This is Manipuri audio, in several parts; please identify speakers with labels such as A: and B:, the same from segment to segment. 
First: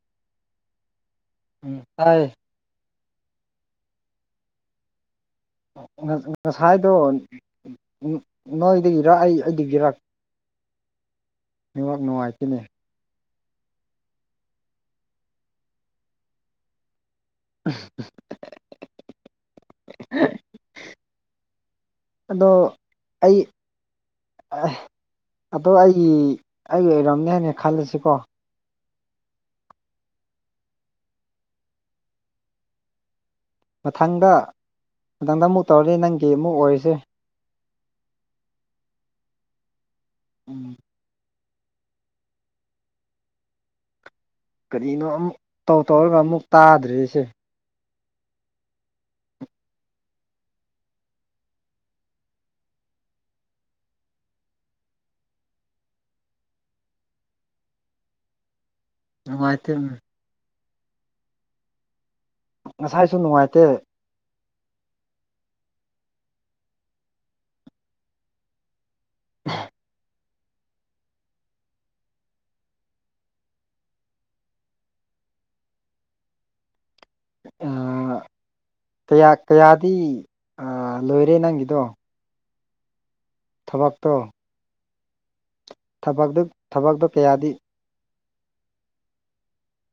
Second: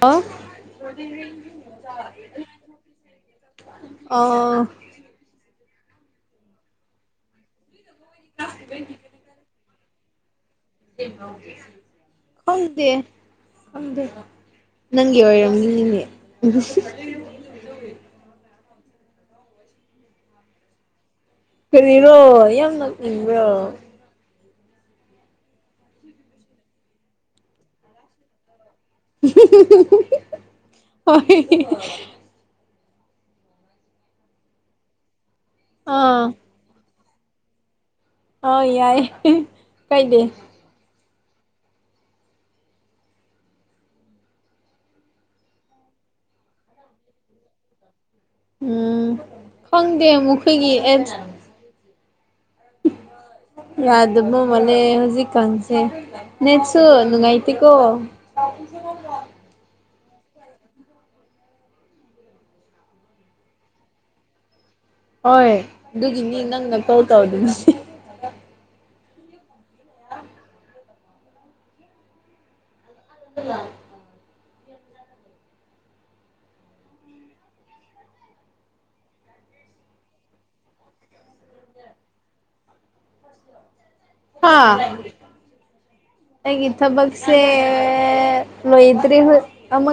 A: ꯑ
B: ꯎꯝ ꯇꯥꯏ
A: ꯑ
B: ꯉꯁꯥꯏꯗꯣ ꯅꯣꯏꯗꯒꯤꯔꯛ ꯑꯩ ꯑꯩꯗꯒꯤꯔ ꯅꯦꯠꯋꯥꯛ ꯅꯨꯡꯉꯥꯏꯇꯦꯅꯦ
A: ꯈꯪꯗꯦ ꯅꯪꯒꯤ ꯑꯣꯏꯔꯝꯒꯤꯅꯤꯅꯦ
B: [unintelligible]
A: ꯀꯔꯤꯔꯣ
B: ꯑꯗꯣ
A: ꯌꯥꯝ ꯅꯣꯛꯅꯤꯟꯏꯕ꯭ꯔꯣ
B: ꯑꯦ ꯑꯗꯣ ꯑꯩꯒꯤ ꯑꯩꯒꯤ ꯑꯣꯏꯔꯝꯅꯦ ꯍꯥꯏꯅ ꯈꯜꯂꯁꯤꯀꯣ
A: [unintelligible]
B: ꯃꯊꯪꯗ ꯃꯊꯪꯗ ꯑꯃꯨꯛ ꯇꯧꯔꯁꯤ
A: ꯑꯥ
B: ꯅꯪꯒꯤ ꯑꯃꯨꯛ ꯑꯣꯏꯔꯤꯁꯦ
A: ꯑ ꯌꯥꯏ ꯀꯩꯗ
B: ꯎꯝ ꯀꯔꯤꯅꯣ ꯑꯃꯨꯛ ꯇꯧ ꯇꯧꯔꯒ ꯑꯃꯨꯛ ꯇꯥꯗ꯭ꯔꯤꯁꯦ
A: ꯎꯝ ꯈꯪꯗꯦ ꯑꯃꯨꯣꯏꯒꯤ ꯑꯦ [unintelligible] ꯌꯥꯗꯕꯨꯣ ꯃꯅꯦ ꯍꯧꯖꯤꯛ ꯈꯪꯁꯤꯦ ꯅꯦꯠꯆꯁꯨ ꯂꯨꯉꯥꯏꯇꯦꯀꯣ [unintelligible]
B: ꯅꯨꯡꯉꯥꯏꯇ ꯉꯁꯥꯏꯁꯨ ꯅꯨꯡꯉꯥꯏꯇꯦ
A: ꯍꯣꯏ ꯑꯗꯨꯒꯤꯅꯤ ꯅꯪꯅ ꯀꯣꯜ ꯇꯧꯗꯁꯦ [unintelligible]
B: ꯀꯌꯥ ꯀꯌꯥꯗꯤ ꯂꯣꯏꯔꯦ ꯅꯪꯒꯤꯗꯣ ꯊꯕꯥꯛꯇꯣ
A: ꯍꯥ ꯑꯩꯒꯤ
B: ꯊꯕꯛꯇꯣ
A: ꯊꯕꯛꯁꯦ ꯁꯦ
B: ꯀꯌꯥꯗꯤ
A: ꯂꯣꯏꯗ꯭ꯦ ꯍꯣꯏ ꯑꯃ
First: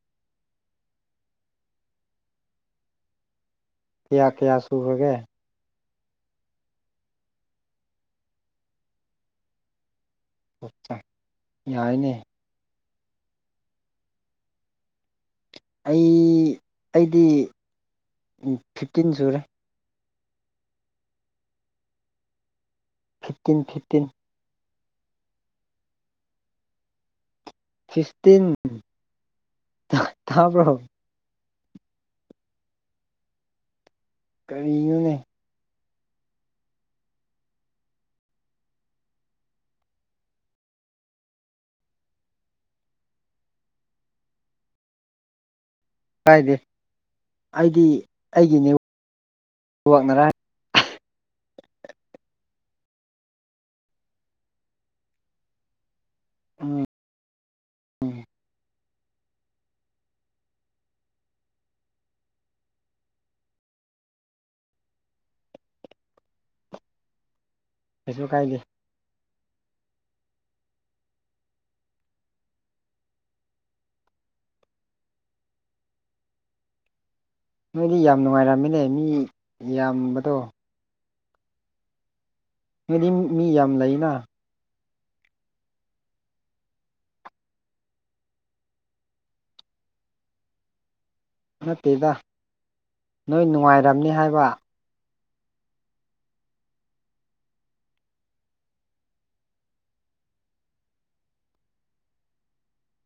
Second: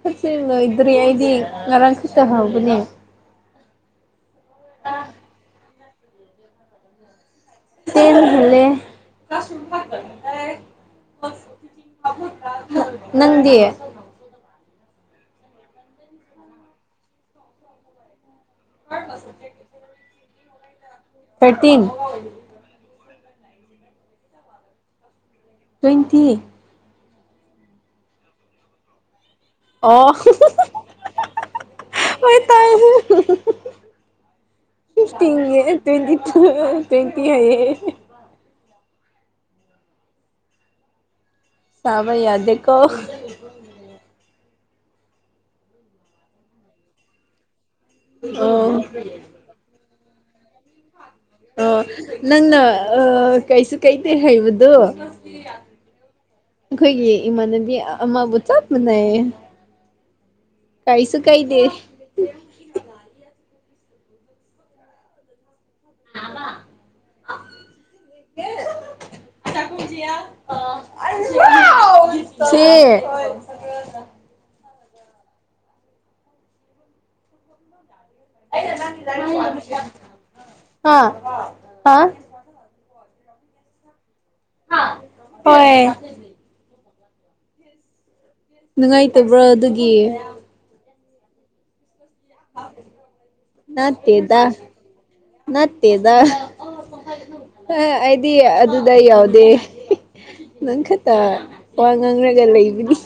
A: ꯈꯔꯁ ꯂꯣꯏꯗ꯭ꯔꯤ ꯑꯩꯗꯤ ꯉꯔꯥꯡ ꯈꯇ ꯍꯥꯎꯧꯕꯅꯦ
B: ꯀꯌꯥ ꯀꯌꯥ ꯁꯨꯈꯔꯒꯦ
A: ꯇ‌ꯦꯜ ꯍ‌ꯦꯜꯂ‌ꯦ
B: ꯌꯥꯏꯅꯦ
A: ꯅꯪꯗꯤ
B: ꯑꯩ ꯑꯩꯗꯤ ꯐꯤꯞꯇꯤꯟ ꯁꯨꯔꯦ
A: thirteen
B: fifteen fifteen
A: twenty
B: fifteen
A: ꯑꯣ
B: ꯇꯥꯕ꯭ꯔꯣ
A: ꯍꯣꯏ ꯇꯥꯏ
B: ꯀꯔꯤꯅꯣꯅꯦ
A: ꯐꯤꯐꯇ ꯇ꯭ꯋꯦꯟꯇꯤ ꯇꯨ ꯇ꯭ꯋꯦꯟꯇꯤ ꯍꯥꯏ ꯆꯥꯕꯩꯌꯥꯗ‌ꯦꯀꯣ
B: ꯀꯥꯏꯗꯦ ꯑꯩꯗꯤ
A: ꯑꫭ
B: ꯋꯛꯅꯔꯦ
A: ꯑꯣ ꯅꯪꯅ ꯀꯩꯁꯨ ꯀꯩꯗꯦ ꯍꯩꯕꯗꯣ
B: ꯎꯝ
A: ꯑꯩꯈꯣꯏꯒꯤ ꯏꯃꯥꯟꯅꯕꯤ
B: ꯎꯝ
A: ꯑꯃꯕꯨ ꯆꯠ ꯃꯅꯩ ꯀꯥꯏꯁꯨ ꯀꯥꯏꯗ‌ꯦ ꯑꯃ
B: ꯀꯩꯁꯨ ꯀꯥꯏꯗꯦ
A: ꯁꯤ
B: ꯅꯣꯏꯗꯤ ꯌꯥꯝ ꯅꯨꯡꯉꯥꯏꯔꯝꯃꯤꯅꯦ ꯃꯤ ꯌꯥꯝꯕꯗꯣ
A: ꯍꯥꯥ ꯍꯥ
B: ꯅꫭꯏꯗꯤ ꯃꯤ ꯌꯥꯝ ꯂꯩꯅ
A: ꯍꯣꯏ ꯅꯨꯡꯉꯥꯏꯇꯕ꯭ꯔꯥ ꯑꯗꯨꯒꯤ
B: ꯅꯠꯇꯦꯗ ꯅꯣꯏ ꯅꯨꯡꯉꯥꯏꯔꯝꯅꯤ
A: ꯅꯥꯠꯇꯦꯗ
B: ꯍꯥꯏꯕ
A: ꯅꯠꯇꯦꯗ ꯑꯩꯗꯤ ꯑꯗꯨꯗ ꯌꯥꯎꯗꯦ ꯅꯪ ꯈꯛꯇ ꯋꯥ ꯉꯥꯡꯔꯒ ꯂꯩꯕꯅꯤ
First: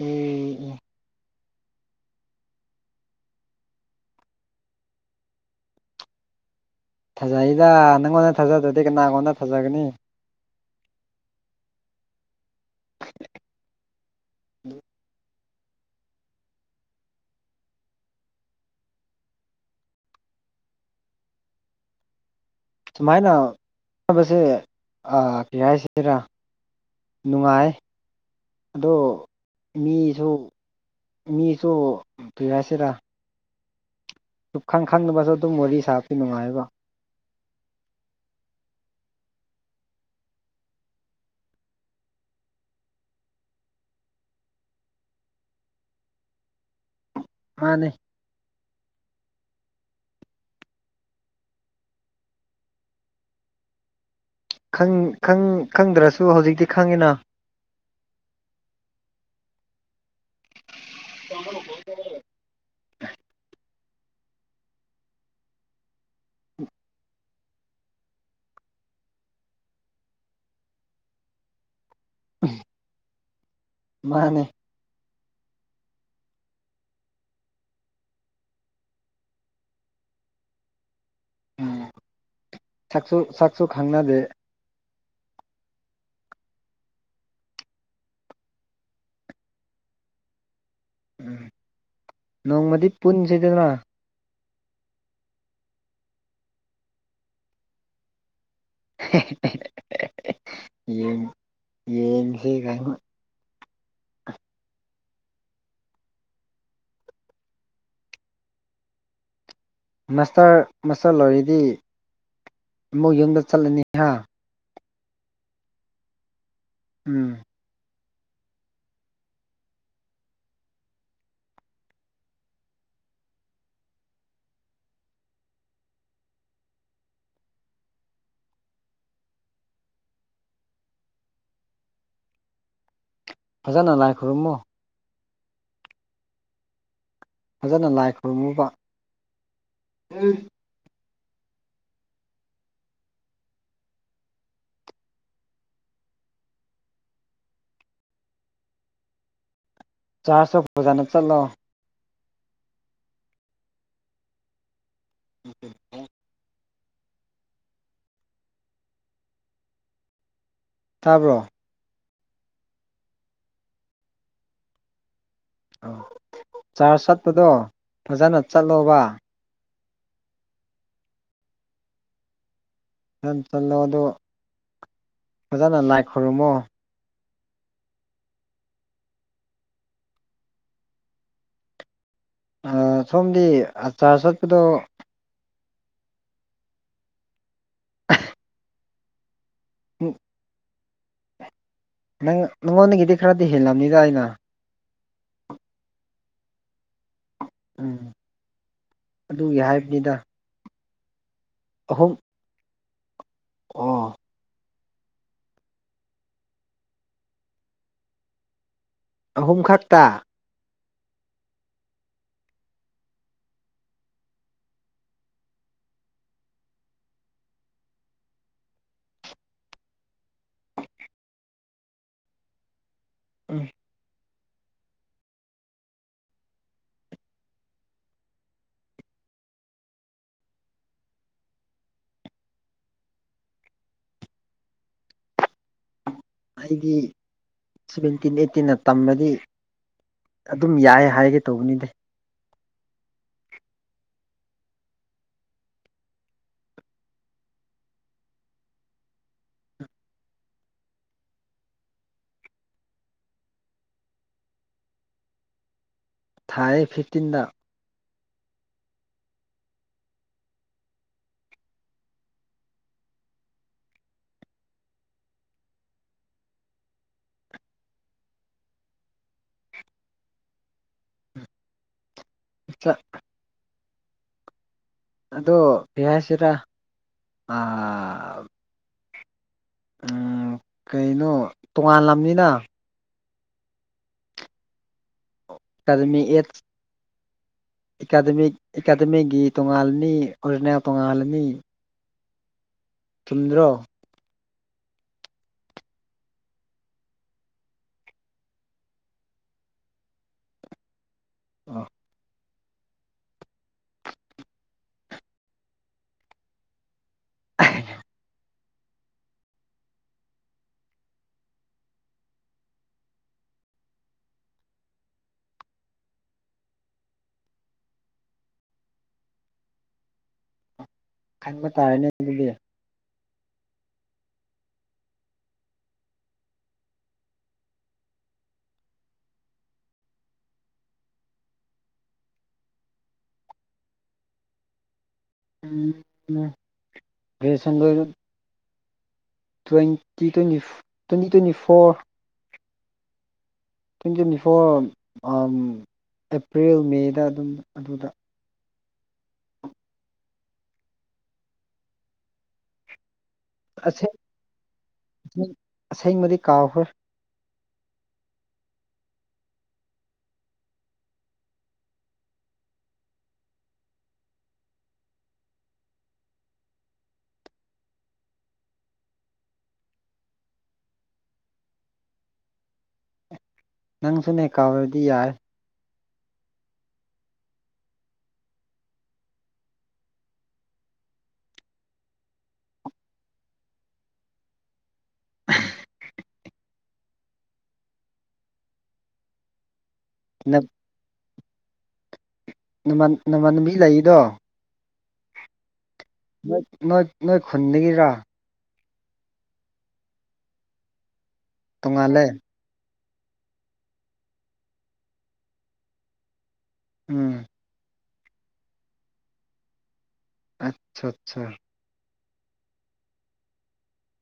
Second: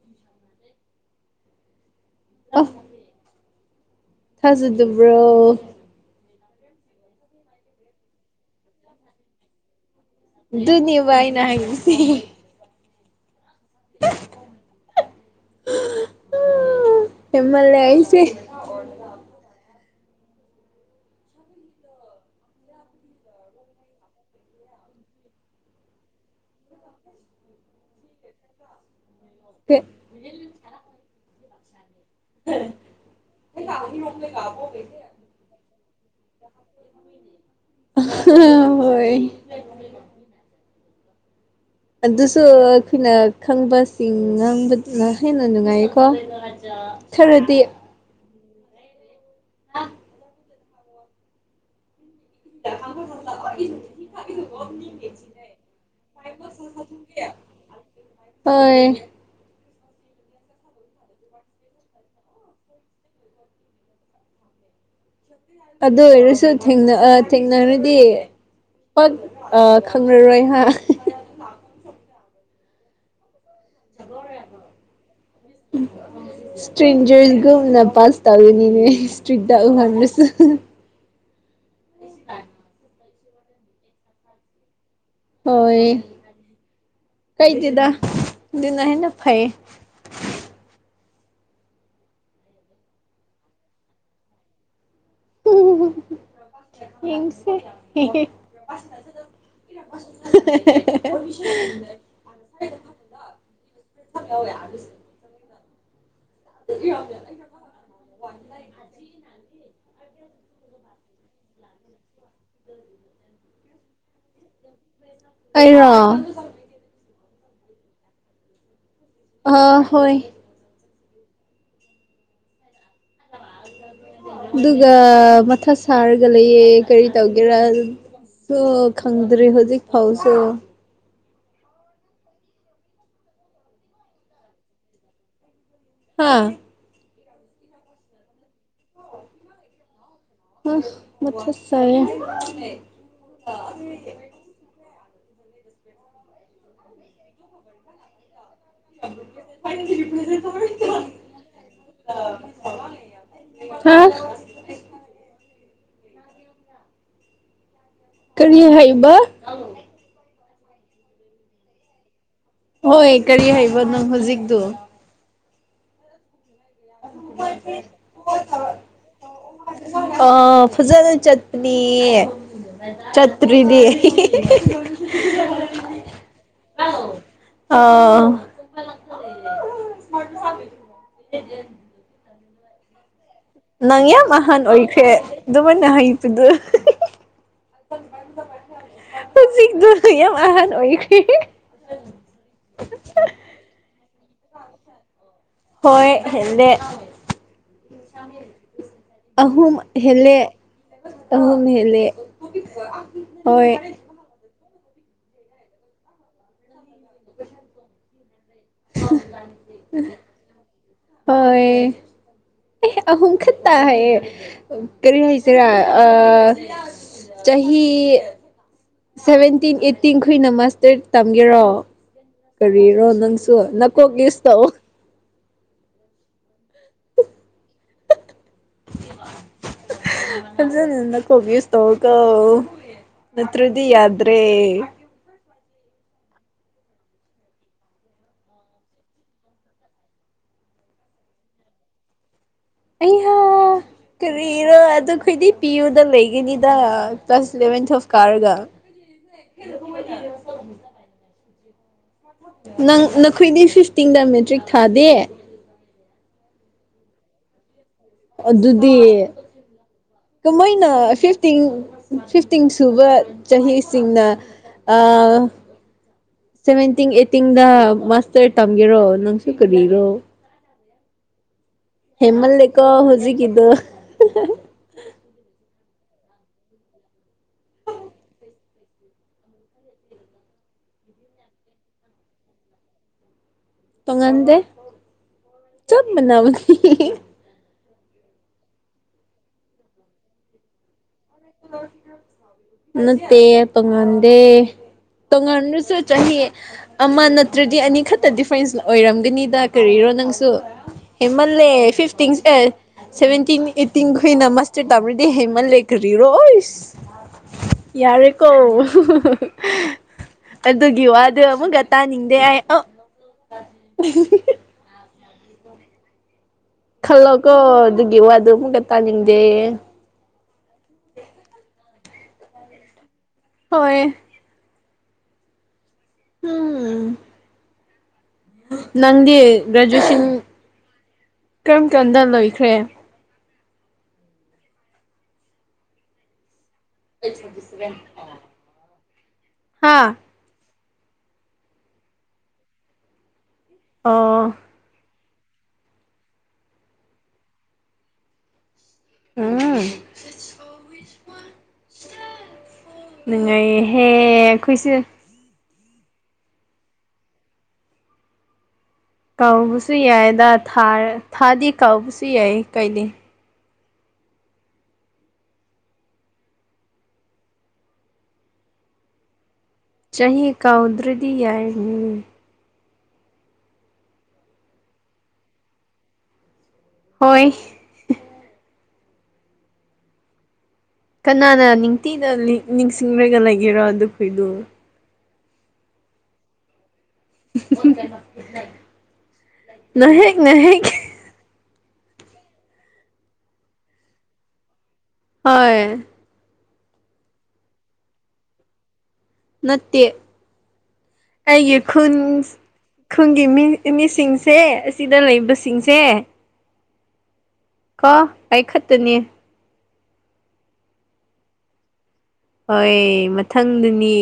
B: ꯎꯝ
A: ꯑ ꯊꯥꯖꯗꯕ꯭ꯔꯣ
B: ꯐꯖꯩꯗ ꯅꯪꯉꯣꯟꯗ ꯊꯥꯖꯗ꯭ꯔꯗꯤ ꯀꯅꯥꯉꯣꯟꯗ ꯐꯖꯒꯅꯤ
A: ꯑꯗꯨꯅꯦꯕ ꯑꯏꯅ ꯍꯥꯏꯪꯁꯤ [inaudible]
B: ꯎ
A: ꯍꯝꯃꯂ‌ꯦ ꯑꯩꯁꯦ ꯑꯣ [unintelligible]
B: ꯁꯨꯃꯥꯏꯅꯅꯕꯁꯦ ꯀꯩ ꯍꯥꯏꯁꯤꯔ ꯅꯨꯡꯉꯥꯏ ꯑꯗꯣ ꯃꯤꯁꯨ ꯃꯤꯁꯨ ꯀꯔꯤꯍꯥꯏꯁꯤꯔꯥ
A: ꯂꯥꯎꯅꯤ ꯅꯦ [unintelligible]
B: ꯁꯨꯞꯈꯪ ꯈꯪꯗꯅꯕꯁꯨ ꯑꯗꯨꯝ ꯋꯥꯔꯤ ꯁꯥꯄꯤ ꯅꯨꯡꯉꯥꯏꯕ
A: ꯑ ꯍꯣꯏ ꯑꯗꯨꯁꯨ ꯑꯩꯈꯣꯏꯅ ꯈꯪꯕꯁꯤꯡ ꯉꯥꯡꯕꯗꯨꯅ ꯍꯦꯟꯅ ꯅꯨꯡꯉꯥꯏꯌꯦꯀꯣ ꯈꯔꯗꯤ
B: ꯃꯥꯅꯦ
A: ꯑ ꯊ ꯊ [unintelligible]
B: ꯈꯪ ꯈꯪ ꯈꯪꯗ꯭ꯔꯁꯨ ꯍꯧꯖꯤꯛꯇꯤ ꯈꯪꯉꯤꯅ
A: ꯍꯣꯏ
B: ꯆꯪꯣ [unintelligible]
A: ꯑꯗꯨ ꯑꯣꯏꯔꯁꯨ ꯊꯦꯡꯅ ꯑ ꯊꯦꯡꯅꯔꯗꯤ ꯄꯛ ꯑ ꯈꯪꯅꯔꯣꯏꯍꯥ
B: ꯃꯥꯅꯦ
A: ꯎꯝ ꯏꯁꯇ꯭ꯔꯦꯟꯖꯔꯒꯨꯝꯅ ꯄꯥꯁ ꯇꯧꯔꯤꯅꯤꯅꯦ ꯏꯁꯇ꯭ꯔꯤꯠ ꯇ ꯎꯍꯜꯂꯁꯨ
B: ꯎꯝ
A: ꯑ
B: ꯁꯛꯁꯨ ꯁꯛꯁꯨ ꯈꯪꯅꯗꯦ
A: ꯍꯣꯏ ꯀꯩꯗꯦꯗ ꯑꯗꯨꯅ ꯍꯦꯟꯅ ꯐꯩ
B: ꯎꯝ ꯅꯣꯡꯃꯗꯤ ꯄꯨꯟꯖꯤꯗꯅ
A: ꯌꯦꯡꯁꯦ ꯍꯦꯍꯦ ꯍ ꯌꯥ
B: ꯌꯦꯡ ꯌꯦꯡꯁꯤ ꯀꯥꯏꯅ
A: [unintelligible] [inaudible]
B: ꯃꯥꯁꯇꯔ ꯃꯥꯁꯇꯔ ꯂꯣꯏꯔꯗꯤ ꯑꯃꯨꯛ ꯌꯨꯝꯗ ꯆꯠꯂꯅꯤꯍ
A: ꯑꯩꯔꯣ
B: ꯎꯝ
A: ꯑꯥ ꯍꯣꯏ ꯗꯨꯒ ꯃꯊꯥ ꯁꯥꯔꯒ ꯂꯩꯌꯦ ꯀꯔꯤ ꯇꯧꯒꯦꯔꯥ ꯍꯣ ꯈꯪꯗ꯭ꯔꯤ ꯍꯧꯖꯤꯛ ꯐꯥꯎꯁꯨ
B: ꯐꯖꯅ ꯂꯥꯏ ꯈꯨꯔꯨꯝꯃꯣ
A: ꯍꯥꯥ
B: ꯐꯖꯅ ꯂꯥꯏ ꯈꯨꯔꯨꯝꯃꯨꯀꯣ ꯍꯦ
A: ꯑꯁ ꯃꯊꯥ ꯁꯥꯏꯌꯦ [unintelligible]
B: ꯆꯥꯔꯇꯣ ꯐꯖꯥꯅ ꯆꯠꯂꯣ
A: ꯍꯥ
B: ꯎꯝ [unintelligible]
A: ꯀꯔꯤ ꯍꯥꯏꯕ
B: ꯇꯥꯕ꯭ꯔꯣ
A: ꯍꯣꯏ ꯀꯔꯤ ꯍꯥꯏꯕꯅꯣ ꯍꯧꯖꯤꯛꯇꯨ
B: ꯑ ꯆꯥꯔꯖ ꯆꯠꯄꯗꯣ ꯐꯖꯅ ꯆꯠꯂꯣꯕ
A: ꯑ ꯐꯖꯅ ꯆꯠꯄꯅꯤ...
B: ꯐꯖꯅ ꯆꯠꯂꯣ
A: ꯆꯠꯇꯔꯗꯤ
B: ꯑꯗꯣ ꯐꯖꯅ ꯂꯥꯏ ꯈꯨꯔꯨꯝꯃꯣ
A: ꯑꯥ
B: ꯑ ꯁꯣꯝꯗꯤ
A: ꯅꯪ
B: ꯆꯥꯔꯖ
A: ꯌꯥꯝ
B: ꯆꯠꯄꯗꯣ
A: ꯑꯍꯟ ꯑꯣꯏꯈ꯭ꯔꯦ ꯑꯗꯨꯃꯥꯏꯅ ꯍꯩꯇꯗꯣ [unintelligible] ꯍꯧꯖꯤꯛꯗꯣ ꯌꯥꯝ ꯑꯍꯟ ꯑꯣꯏꯈꯔ‌ꯦ
B: ꯅꯪ ꯅꯪꯉꯣꯟꯗꯒꯤꯗꯤ ꯈꯔꯗꯤ ꯍꯦꯜꯂꯝꯅꯤꯗ ꯑꯩꯅ
A: ꯍꯣꯏ ꯍꯦꯟꯂꯦ
B: ꯎꯝ ꯑꯗꯨꯒꯤ
A: ꯑꯍꯨꯝ
B: ꯍꯥꯏꯕꯅꯤꯗ
A: ꯍꯦꯜꯂꯦ ꯑꯍꯨꯝ ꯍꯦꯜꯂꯦ
B: ꯑꯍꯨꯝ
A: ꯍꯣꯏ
B: ꯑꯣ ꯑꯍꯨꯝ ꯈꯛꯇ
A: ꯍꯣꯏ ꯑ‌ꯦ ꯑꯍꯨꯝ ꯈꯛꯇ ꯍꯥꯏꯌꯦ ꯀꯔꯤ ꯍꯥꯏꯁꯤꯔꯥ ꯑ ꯆꯍꯤ ꯁꯚꯦꯟꯇꯤꯟ ꯑꯩꯠꯇꯤꯟ ꯈꯣꯏꯅ ꯃꯥꯁꯇꯔ ꯇꯝꯒꯦꯔꯣ ꯀꯔꯤꯔꯣ ꯅꯪꯁꯨ
B: ꯎꯝ
A: ꯅꯛ ꯀꯣ ꯌꯨꯁ ꯇꯧ ꯐꯖꯅ ꯅꯀꯣꯛ ꯌꯨꯁ ꯇꯧꯀꫭ ꯅꯠꯇ꯭ꯔꯗꯤ ꯌꯥꯗ꯭ꯔꯦ
B: ꯑꯩꯗꯤ ꯁꯚꯦꯟꯇꯤꯟ ꯑꯩꯠꯇꯤꯟꯅ ꯇꯝꯕꯗꯤ ꯑꯗꯨꯝ ꯌꯥꯏ ꯍꯥꯏꯒꯦ ꯇꯧꯕꯅꯤꯗ
A: ꯑꯩꯍ ꯀꯔꯤꯔꯥ ꯑꯗꯨꯈꯣꯏꯗꯤ ꯄꯤ ꯌꯨꯗ ꯂꯩꯒꯅꯤꯗ ꯀ꯭ꯂꯥꯁ ꯏꯂꯚꯦꯟ ꯇꯨꯋꯐ ꯀꯥꯔꯒ [unintelligible] ꯅꯪ ꯅꯈꯣꯏꯗꯤ ꯐꯤꯐꯇꯤꯟꯗ ꯃꯦꯇ꯭ꯔꯤꯛ ꯊꯥꯗꯦ
B: ꯊꯥꯏꯌꯦ ꯐꯤꯞꯇꯤꯟꯗ
A: ꯑꯗꯨꯗꯤ ꯀꯃꯥꯏꯅ ꯐꯤꯐꯇꯤꯟ ꯐꯤꯐꯇꯤꯟ ꯁꯨꯕ ꯆꯍꯤꯁꯤꯡꯅ ꯑꯥ ꯁꯚꯦꯟꯇꯤꯡ ꯑꯩꯠꯇꯤꯡꯗ ꯃꯥꯁꯇꯔ ꯇꯝꯒꯦꯔꯣ ꯅꯪꯁꯨ ꯀꯔꯤꯔꯣ ꯍꯦꯃꯜꯂꯦꯀꯣ ꯍꯨꯖꯤꯛꯀꯤꯗꫭ
B: ꯑꯗꯣ ꯀꯔꯤ ꯍꯥꯏꯁꯤꯔ ꯑꯥ ꯎꯝ ꯀꯩꯅꯣ ꯇꯣꯉꯥꯟꯂꯝꯅꯤꯅ
A: ꯇꫭꯡꯉꯟꯗꯦ
B: ꯑꯦꯀꯥꯗꯃꯤ ꯑꯦꯠ ꯑꯦꯀꯥꯗꯃꯤꯛ ꯑꯦꯀꯥꯗꯃꯤꯛꯒꯤ ꯇꯣꯉꯥꯜꯂꯅꯤ ꯑꯣꯔꯤꯖꯅꯦꯜ ꯇꯣꯡꯉꯥꯜꯂꯅꯤ
A: ꯅꯠꯇ‌ꯦ ꯇꫭꯉꯥꯟꯗ‌ꯦ ꯇꫭꯡꯉꯥꯟꯔꯁꯨ ꯆꯥꯍꯤ ꯑꯃ ꯅꯠꯇ꯭ꯔꯗꯤ ꯑꯅꯤꯈꯛꯇ ꯗꯤꯐ꯭ꯔꯦꯟꯁ ꯑꯣꯏꯔꯝꯒꯅꯤꯗ ꯀꯔꯤꯔꯣ ꯅꯪꯁꯨ ꯍꯦꯃꯜꯂꯦ
B: ꯑ
A: ꯐꯤꯐꯇꯤꯟ ꯑ‌ꯦ ꯁꯚꯦꯟꯇꯤꯟ ꯑꯩꯠꯇꯤꯟ ꯈꫭꯏꯅ ꯃꯥꯁꯇꯔ ꯇꯩꯔꯗꯤ ꯍꯦꯃꯜꯂꯦ ꯀꯔꯤ ꯔꯣꯏꯁ ꯌꯥꯔꯦꯀꯣ ꯑꯗꯨꯒꯤ ꯋꯥꯗꯨ ꯑꯃꯨꯛꯀ ꯇꯥꯅꯤꯡꯗꯦ ꯑꯩ ꯑ ꯑ [unintelligible] ꯈꯜꯂꯣꯀꯣ ꯑꯗꯨꯒꯤ ꯋꯥꯗꯨ ꯑꯃꯨꯛꯀ ꯇꯥꯅꯤꯡꯗꯦ
B: ꯈꯟꯕ ꯇꯥꯔꯦꯅꯦ ꯑꯗꯨꯗꯤ
A: ꯍꯣꯏ ꯎꯝ ꯅꯪꯗꯤ ꯒ꯭ꯔꯦꯖꯨꯑꯦꯁꯟ ꯀꯔꯝ ꯀꯥꯟꯗ ꯂꯣꯏꯈ꯭ꯔꯦ
B: ꯎꯝ ꯎꯝ
A: ꯑꯩꯗꯤ [unintelligible]
B: twenty ꯇ꯭ꯋꯦꯟ twenty twenty four twenty
A: ꯑꯣ
B: ꯐꯣꯔ ꯑꯦꯄ꯭ꯔꯤꯜ ꯃꯦꯗ ꯑꯗꯨꯝ ꯑꯗꯨꯗ
A: ꯑꯥ ꯅꯨꯉꯥꯢꯌꯦꯍꯦ
B: ꯑꯁꯦꯡ
A: ꯑꯈꯣꯏꯁꯨ
B: ꯑꯁꯦꯡꯕꯗꯤ ꯀꯥꯎꯈ꯭ꯔꯦ
A: ꯀꯥꯎꯕꯁꯨ ꯌꯥꯏꯗꯥ ꯊꯥꯗꯤ ꯀꯥꯎꯁꯨ ꯌꯥꯏ ꯀꯥꯢꯗꯦ ꯆꯍꯤ ꯀꯥꯎꯗ꯭ꯔꯗꯤ ꯌꯥꯏ
B: ꯅꯪꯁꯨꯅꯦ ꯀꯥꯎꯔꯗꯤ ꯌꯥꯏ
A: ꯍꯣꯏ ꯀꯅꯥꯅ ꯅꯤꯡꯇꯤꯅ ꯅꯤꯡꯁꯤꯡꯂꯒ ꯂꯩꯒꯦꯔꯣ ꯑꯗꯨ ꯈꯣꯏꯗꯨ
B: ꯑ
A: ꯅꯍꯦꯛ ꯅꯍꯦꯛ
B: ꯅꯃ ꯅꯃꯟꯕꯤ ꯂꯩꯔꯤꯗꯣ
A: ꯍꯣꯏ
B: ꯅꯣꯢ ꯅꯣꯏ ꯅꯣꯏ ꯈꯨꯟꯗꯒꯤꯔꯥ
A: ꯅꯠꯇꯦ ꯑꯩꯒꯤ ꯈꯨꯟ
B: ꯇꯣꯡꯉꯥꯜꯂꯦ
A: ꯈꯨꯨꯟꯒꯤ ꯃꯤ ꯃꯤꯁꯤꯡꯁꯦ ꯑꯁꯤꯗ ꯂꯩꯕꯁꯤꯡꯁꯦ
B: ꯎꯝ
A: ꯀꯣ ꯑꯩ ꯈꯛꯇꯅꯤ
B: ꯑꯠꯁꯥ ꯆꯥ
A: ꯍꯣꯏ ꯃꯊꯪꯗꯅꯤ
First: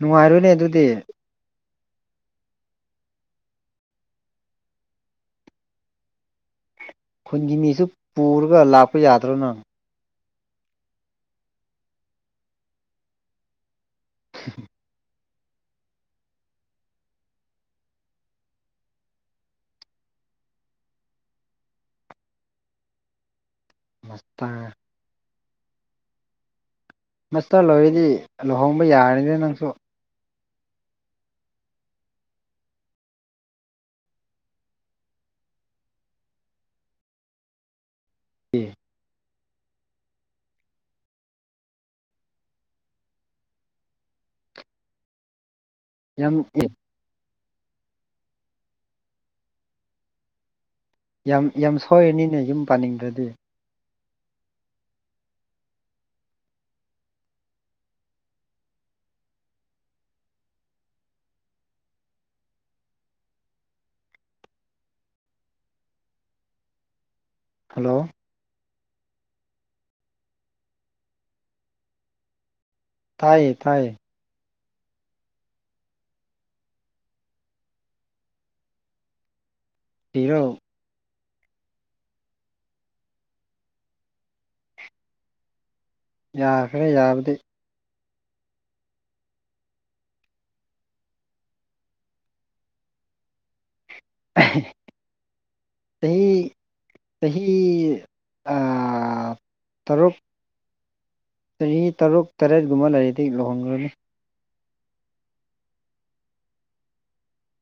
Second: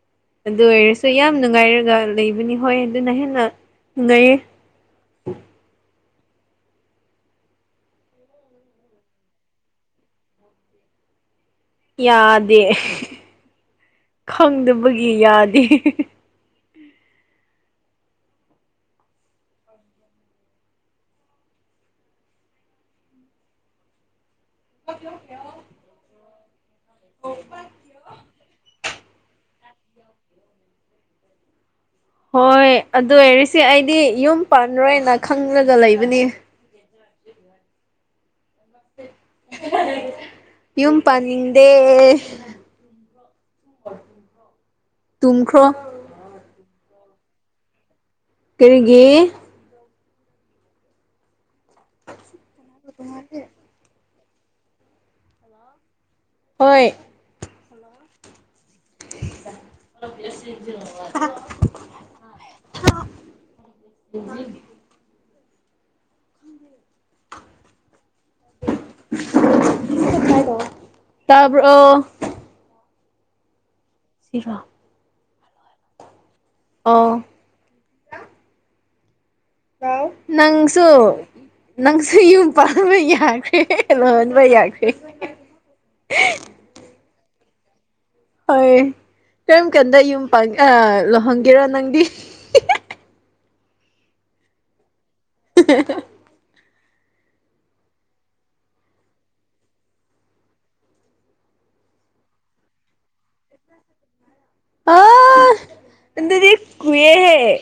B: ꯅꯨꯡꯉꯥꯏꯔꯣꯏꯅꯦ
A: ꯑꯗꯨ
B: ꯑꯗꯨꯗꯤ
A: ꯑꯣꯏꯔꯁꯨ ꯌꯥꯝ ꯅꯨꯡꯉꯥꯏꯔꯒ ꯂꯩꯕꯅꯤ ꯍꯣꯏ ꯑꯗꯨꯅ ꯍꯦꯟꯅ ꯅꯨꯡꯉꯥꯏꯌꯦ
B: ꯈꯨꯟꯒꯤ ꯃꯤꯁꯨ ꯄꯨꯔꯒ ꯂꯥꯛꯄ ꯌꯥꯗ꯭ꯔꯣ ꯅꯪ
A: ꯌꯥꯗꯦ ꯈꯪꯗꯕꯒꯤ ꯌꯥꯗꯦ
B: ꯃꯁꯇ
A: [unintelligible]
B: ꯃꯁꯇꯔ ꯂꯣꯏꯔꯗꯤ ꯂꯨꯍꯣꯡꯕ ꯌꯥꯔꯅꯤꯗ ꯅꯪꯁꯨ
A: ꯍꯣꯏ ꯑꯗꯨꯑꯣꯢꯔꯤꯁꯤ ꯑꯩꯗꯤ ꯌꯨꯝ ꯄꯥꯟꯂꯣꯏꯅ ꯈꯪꯂꯒ ꯂꯩꯕꯅꯤ
B: ꯑꯦ
A: ꯌꯨꯝ ꯄꯥꯅꯤꯡꯗꯦ ꯇꯨꯝꯈ꯭ꯔꯣ
B: ꯌꯥꯝ ꯑꯦ
A: ꯀꯔꯤꯒꯤ
B: ꯌꯥꯝ ꯌꯥꯝ ꯁꯣꯏꯔꯅꯤꯅꯦ ꯌꯨꯝ ꯄꯥꯅꯤꯡꯗ꯭ꯔꯗꯤ
A: ꯍꯣꯏ [unintelligible] [unintelligible]
B: ꯍꯜꯂꯣ
A: [unintelligible] ꯇꯥꯕ꯭ꯔꯣ
B: ꯇꯥꯏꯌꯦ ꯇꯥꯏꯌꯦ
A: ꯏꯋꯥ ꯑꯣ ꯍꯂꯥꯎ
B: ꯊꯤꯔꯣ
A: ꯅꯪ ꯁꯨ ꯅꯪꯁꯨ ꯌꯨꯝ ꯄꯥꯟꯕ ꯌꯥꯈ꯭ꯔꯦ ꯂꯨꯍꯣꯟꯕ ꯌꯥꯈ꯭ꯔꯦ
B: ꯌꯥꯈ꯭ꯔꯦ ꯌꯥꯕꯗꯤ
A: ꯍꯣꯏ ꯀꯔꯝ ꯀꯥꯟꯗ ꯌꯨꯝ ꯄꯥꯟꯈ ꯂꯨꯍꯣꯡꯒꯦꯔꯣ ꯅꯪꯗꯤ
B: [unintelligible]
A: ꯍ [unintelligible]
B: ꯆꯍꯤ ꯆꯍꯤ ꯑ ꯇꯔꯨꯛ ꯆꯍꯤ ꯇꯔꯨꯛ ꯇꯔꯦꯠꯀꯨꯝꯕ ꯂꯩꯥꯏꯔꯤꯗꯤ ꯂꯨꯍꯣꯡꯈ꯭ꯔꯅꯤ
A: ꯑ ꯑꯗꯨꯗꯤ ꯀꯨꯏ ꯔ‌ꯦꯍꯦ